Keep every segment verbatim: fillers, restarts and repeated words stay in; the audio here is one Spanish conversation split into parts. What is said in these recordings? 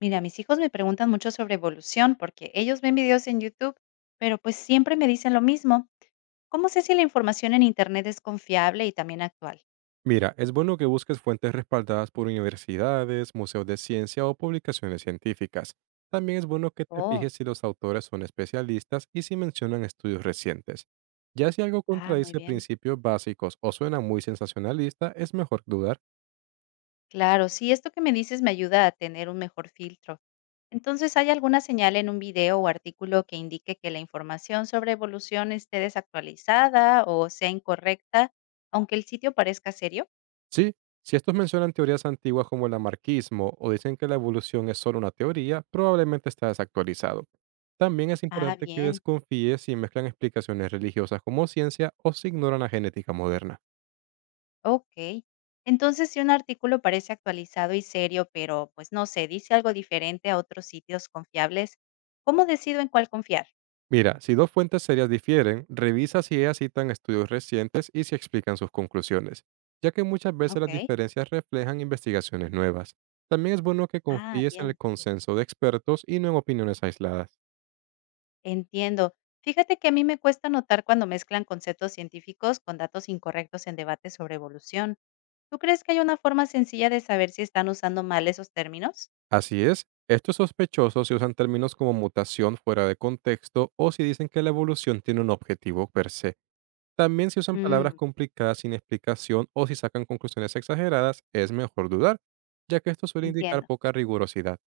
Mira, mis hijos me preguntan mucho sobre evolución porque ellos ven videos en YouTube, pero pues siempre me dicen lo mismo. ¿Cómo sé si la información en Internet es confiable y también actual? Mira, es bueno que busques fuentes respaldadas por universidades, museos de ciencia o publicaciones científicas. También es bueno que te fijes Oh, si los autores son especialistas y si mencionan estudios recientes. Ya si algo ah, muy contradice bien. principios básicos o suena muy sensacionalista, es mejor dudar. Claro, sí, esto que me dices me ayuda a tener un mejor filtro. Entonces, ¿hay alguna señal en un video o artículo que indique que la información sobre evolución esté desactualizada o sea incorrecta, aunque el sitio parezca serio? Sí, si estos mencionan teorías antiguas como el anarquismo o dicen que la evolución es solo una teoría, probablemente está desactualizado. También es Ah, importante que bien. desconfíes si mezclan explicaciones religiosas como ciencia o si ignoran la genética moderna. Ok. Entonces, si un artículo parece actualizado y serio, pero pues no sé, dice algo diferente a otros sitios confiables, ¿cómo decido en cuál confiar? Mira, si dos fuentes serias difieren, revisa si ellas citan estudios recientes y si explican sus conclusiones, ya que muchas veces las Ok. diferencias reflejan investigaciones nuevas. También es bueno que Ah, confíes en el bien. consenso de expertos y no en opiniones aisladas. Entiendo. Fíjate que a mí me cuesta notar cuando mezclan conceptos científicos con datos incorrectos en debates sobre evolución. ¿Tú crees que hay una forma sencilla de saber si están usando mal esos términos? Así es, estos sospechosos si usan términos como mutación fuera de contexto o si dicen que la evolución tiene un objetivo per se. También si usan palabras Mm, complicadas sin explicación o si sacan conclusiones exageradas, es mejor dudar, ya que esto suele indicar entiendo. poca rigurosidad.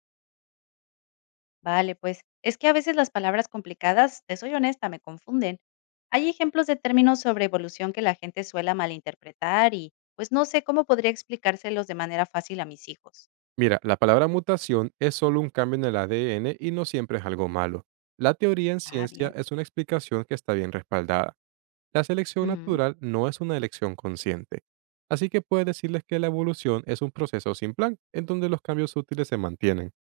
Vale, pues es que a veces las palabras complicadas, te soy honesta, me confunden. Hay ejemplos de términos sobre evolución que la gente suele malinterpretar y pues no sé cómo podría explicárselos de manera fácil a mis hijos. Mira, la palabra mutación es solo un cambio en el A D N y no siempre es algo malo. La teoría en Ah, ciencia bien. es una explicación que está bien respaldada. La selección Ujú. natural no es una elección consciente. Así que puedes decirles que la evolución es un proceso sin plan, en donde los cambios útiles se mantienen.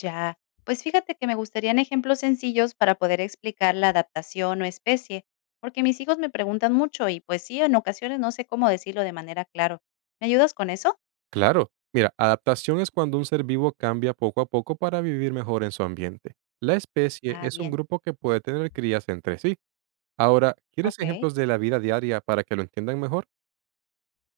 Ya. Pues fíjate que me gustarían ejemplos sencillos para poder explicar la adaptación o especie, porque mis hijos me preguntan mucho y pues sí, en ocasiones no sé cómo decirlo de manera clara. ¿Me ayudas con eso? Claro, mira, adaptación es cuando un ser vivo cambia poco a poco para vivir mejor en su ambiente. La especie Ah, es un bien. grupo que puede tener crías entre sí. Ahora, ¿quieres Ok. ejemplos de la vida diaria para que lo entiendan mejor?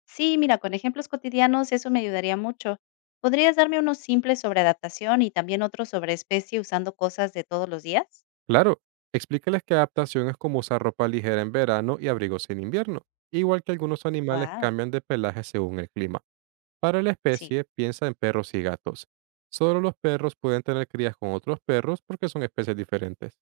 Sí, mira, con ejemplos cotidianos eso me ayudaría mucho. ¿Podrías darme unos simples sobre adaptación y también otros sobre especie usando cosas de todos los días? Claro, explícales que adaptación es como usar ropa ligera en verano y abrigos en invierno, igual que algunos animales Wow, cambian de pelaje según el clima. Para la sí. especie, piensa en perros y gatos. Solo los perros pueden tener crías con otros perros porque son especies diferentes.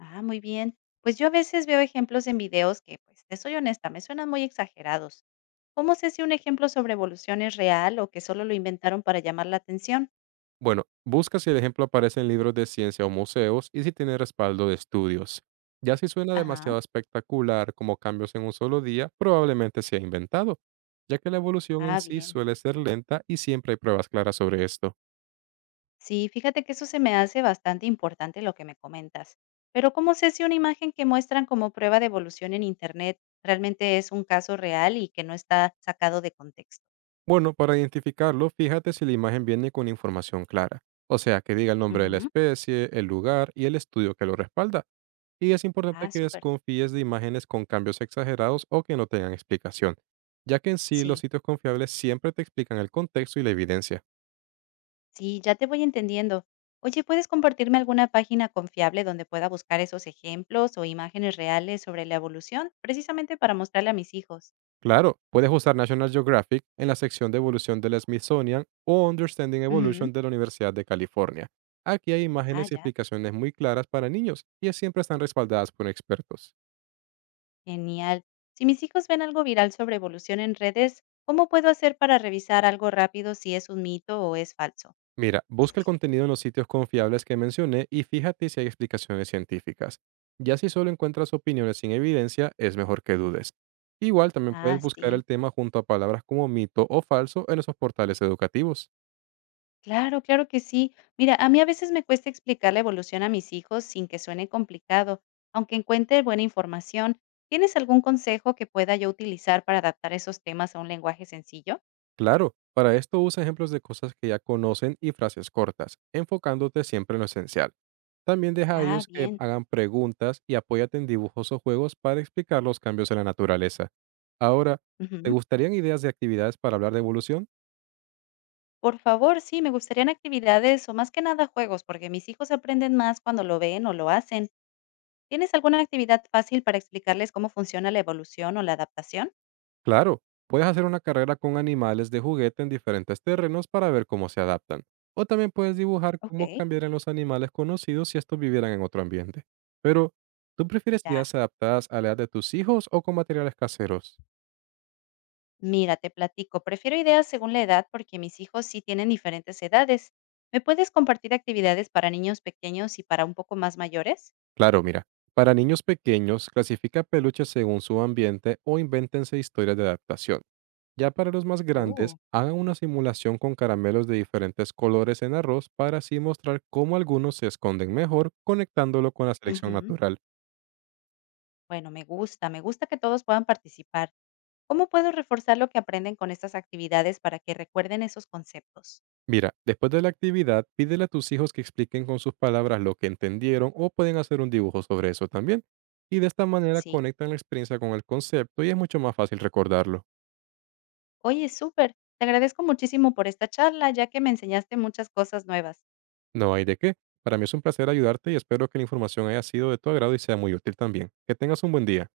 Ah, muy bien. Pues yo a veces veo ejemplos en videos que, pues, te soy honesta, me suenan muy exagerados. ¿Cómo sé si un ejemplo sobre evolución es real o que solo lo inventaron para llamar la atención? Bueno, busca si el ejemplo aparece en libros de ciencia o museos y si tiene respaldo de estudios. Ya si suena Ajá. demasiado espectacular como cambios en un solo día, probablemente sea inventado, ya que la evolución en Ah, sí bien. suele ser lenta y siempre hay pruebas claras sobre esto. Sí, fíjate que eso se me hace bastante importante lo que me comentas. Pero ¿cómo sé si una imagen que muestran como prueba de evolución en Internet realmente es un caso real y que no está sacado de contexto? Bueno, para identificarlo, fíjate si la imagen viene con información clara, o sea, que diga el nombre de la Ujú. especie, el lugar y el estudio que lo respalda. Y es importante Ah, que súper. desconfíes de imágenes con cambios exagerados o que no tengan explicación, ya que en sí los Sí, sitios confiables siempre te explican el contexto y la evidencia. sí, ya te voy entendiendo. Oye, ¿puedes compartirme alguna página confiable donde pueda buscar esos ejemplos o imágenes reales sobre la evolución, precisamente para mostrarle a mis hijos? Claro, puedes usar National Geographic en la sección de evolución del Smithsonian o Understanding Ujú. Evolution de la Universidad de California. Aquí hay Ah, imágenes y ya. explicaciones muy claras para niños y siempre están respaldadas por expertos. Genial. Si mis hijos ven algo viral sobre evolución en redes, ¿cómo puedo hacer para revisar algo rápido si es un mito o es falso? Mira, busca el contenido en los sitios confiables que mencioné y fíjate si hay explicaciones científicas. Ya si solo encuentras opiniones sin evidencia, es mejor que dudes. Igual también puedes Ah, buscar sí. el tema junto a palabras como mito o falso en esos portales educativos. Claro, claro que sí. Mira, a mí a veces me cuesta explicar la evolución a mis hijos sin que suene complicado, aunque encuentre buena información. ¿Tienes algún consejo que pueda yo utilizar para adaptar esos temas a un lenguaje sencillo? Claro, para esto usa ejemplos de cosas que ya conocen y frases cortas, enfocándote siempre en lo esencial. También deja a Ah, ellos que bien. hagan preguntas y apóyate en dibujos o juegos para explicar los cambios en la naturaleza. Ahora, ¿te Ujú. gustarían ideas de actividades para hablar de evolución? Por favor, sí, me gustarían actividades o más que nada juegos, porque mis hijos aprenden más cuando lo ven o lo hacen. ¿Tienes alguna actividad fácil para explicarles cómo funciona la evolución o la adaptación? Claro, puedes hacer una carrera con animales de juguete en diferentes terrenos para ver cómo se adaptan. O también puedes dibujar Ok, cómo cambiarían los animales conocidos si estos vivieran en otro ambiente. Pero, ¿tú prefieres ya, ideas adaptadas a la edad de tus hijos o con materiales caseros? mira, te platico. Prefiero ideas según la edad porque mis hijos sí tienen diferentes edades. ¿Me puedes compartir actividades para niños pequeños y para un poco más mayores? Claro, mira, para niños pequeños, clasifica peluches según su ambiente o invéntense historias de adaptación. Ya para los más grandes, uh, hagan una simulación con caramelos de diferentes colores en arroz para así mostrar cómo algunos se esconden mejor conectándolo con la selección Ujú. natural. Bueno, me gusta, me gusta que todos puedan participar. ¿Cómo puedo reforzar lo que aprenden con estas actividades para que recuerden esos conceptos? Mira, después de la actividad, pídele a tus hijos que expliquen con sus palabras lo que entendieron o pueden hacer un dibujo sobre eso también. Y de esta manera Sí. conectan la experiencia con el concepto y es mucho más fácil recordarlo. Oye, súper. Te agradezco muchísimo por esta charla, ya que me enseñaste muchas cosas nuevas. No hay de qué. Para mí es un placer ayudarte y espero que la información haya sido de tu agrado y sea muy útil también. Que tengas un buen día.